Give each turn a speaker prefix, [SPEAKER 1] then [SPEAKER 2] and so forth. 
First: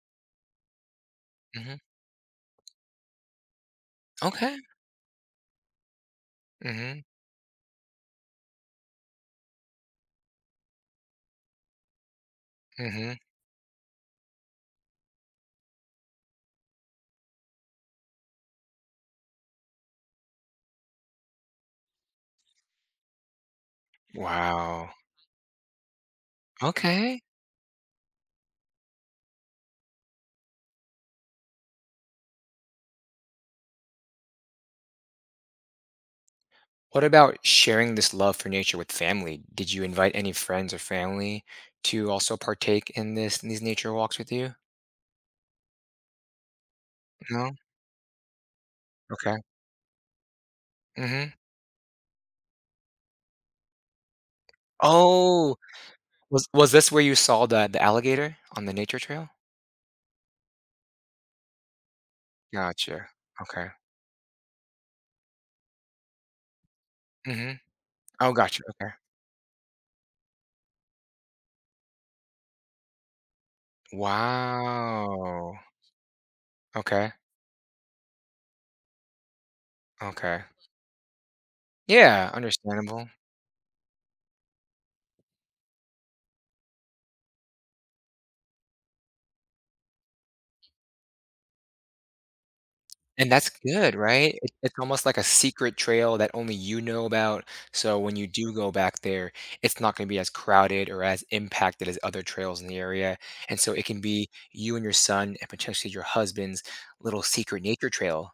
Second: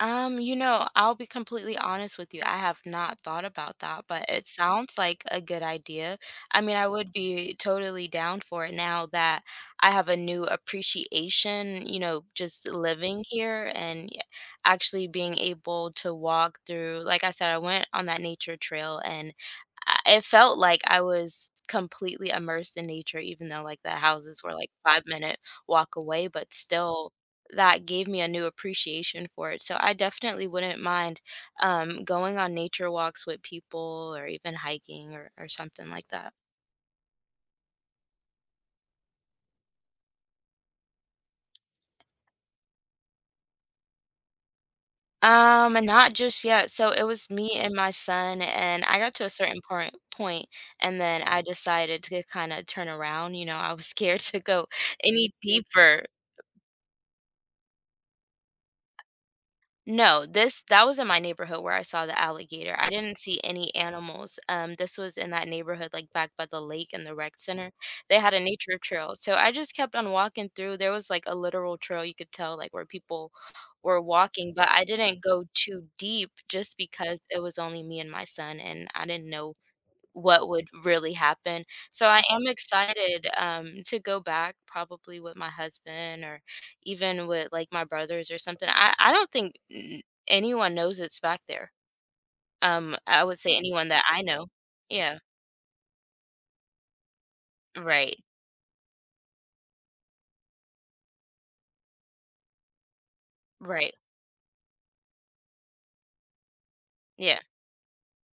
[SPEAKER 1] Um, you know, I'll be completely
[SPEAKER 2] Mhm.
[SPEAKER 1] honest with you, I have not thought about that, but it
[SPEAKER 2] Okay.
[SPEAKER 1] sounds like a good idea, I mean, I
[SPEAKER 2] Mhm.
[SPEAKER 1] would be totally down for it now that I have a new appreciation, you know, just
[SPEAKER 2] Mhm.
[SPEAKER 1] living here and y actually being able to walk through like I said, I went on that nature trail, and I it felt like I was completely immersed in nature even though, like, the houses were, like,
[SPEAKER 2] Wow.
[SPEAKER 1] 5 minute walk away, but still
[SPEAKER 2] Okay.
[SPEAKER 1] that gave me a new appreciation for it, so I definitely wouldn't mind, um, going on nature walks with people or even hiking or or something like that.
[SPEAKER 2] What about sharing this love for nature with family? Did you invite any friends or family to also partake in this in these nature walks with you?
[SPEAKER 1] Um, not just yet, so it was me
[SPEAKER 2] No?
[SPEAKER 1] and my son, and I got to a
[SPEAKER 2] Okay.
[SPEAKER 1] certain poirnt point, and then
[SPEAKER 2] Mhm.
[SPEAKER 1] I decided to g kinda turn around, you know, I was scared to go any
[SPEAKER 2] Oh.
[SPEAKER 1] deeper.
[SPEAKER 2] Was was this where you saw the the alligator on the nature trail?
[SPEAKER 1] No, this that was in my neighborhood where I saw the alligator, I
[SPEAKER 2] Gotcha,
[SPEAKER 1] didn't see
[SPEAKER 2] okay.
[SPEAKER 1] any animals, um, this was in that neighborhood, like, back by the lake in the rec
[SPEAKER 2] Mhm.
[SPEAKER 1] center, they
[SPEAKER 2] Oh,
[SPEAKER 1] had a
[SPEAKER 2] gotcha,
[SPEAKER 1] nature
[SPEAKER 2] okay.
[SPEAKER 1] trail, so I just kept on walking through, there was, like, a literal trail, you could tell, like, where people were walking, but I didn't go
[SPEAKER 2] Wow.
[SPEAKER 1] too deep just
[SPEAKER 2] Okay.
[SPEAKER 1] because it was only me and my son, and I didn't know
[SPEAKER 2] Okay.
[SPEAKER 1] what would really happen, so I
[SPEAKER 2] Yeah,
[SPEAKER 1] am
[SPEAKER 2] understandable.
[SPEAKER 1] excited, um, to go back probably with my husband or even with, like, my brothers or something, I I don't think n anyone knows it's back there. Um, I
[SPEAKER 2] And
[SPEAKER 1] would
[SPEAKER 2] that's
[SPEAKER 1] say anyone
[SPEAKER 2] good,
[SPEAKER 1] that I
[SPEAKER 2] right?
[SPEAKER 1] know.
[SPEAKER 2] It it's almost like
[SPEAKER 1] Yeah.
[SPEAKER 2] a secret trail that only you know about, so when
[SPEAKER 1] Right.
[SPEAKER 2] you do go back there, it's not gonna be as crowded or as impacted as other trails in the area, and so it
[SPEAKER 1] Right.
[SPEAKER 2] can be you and your son, and potentially your husband's, little
[SPEAKER 1] Yeah.
[SPEAKER 2] secret nature trail.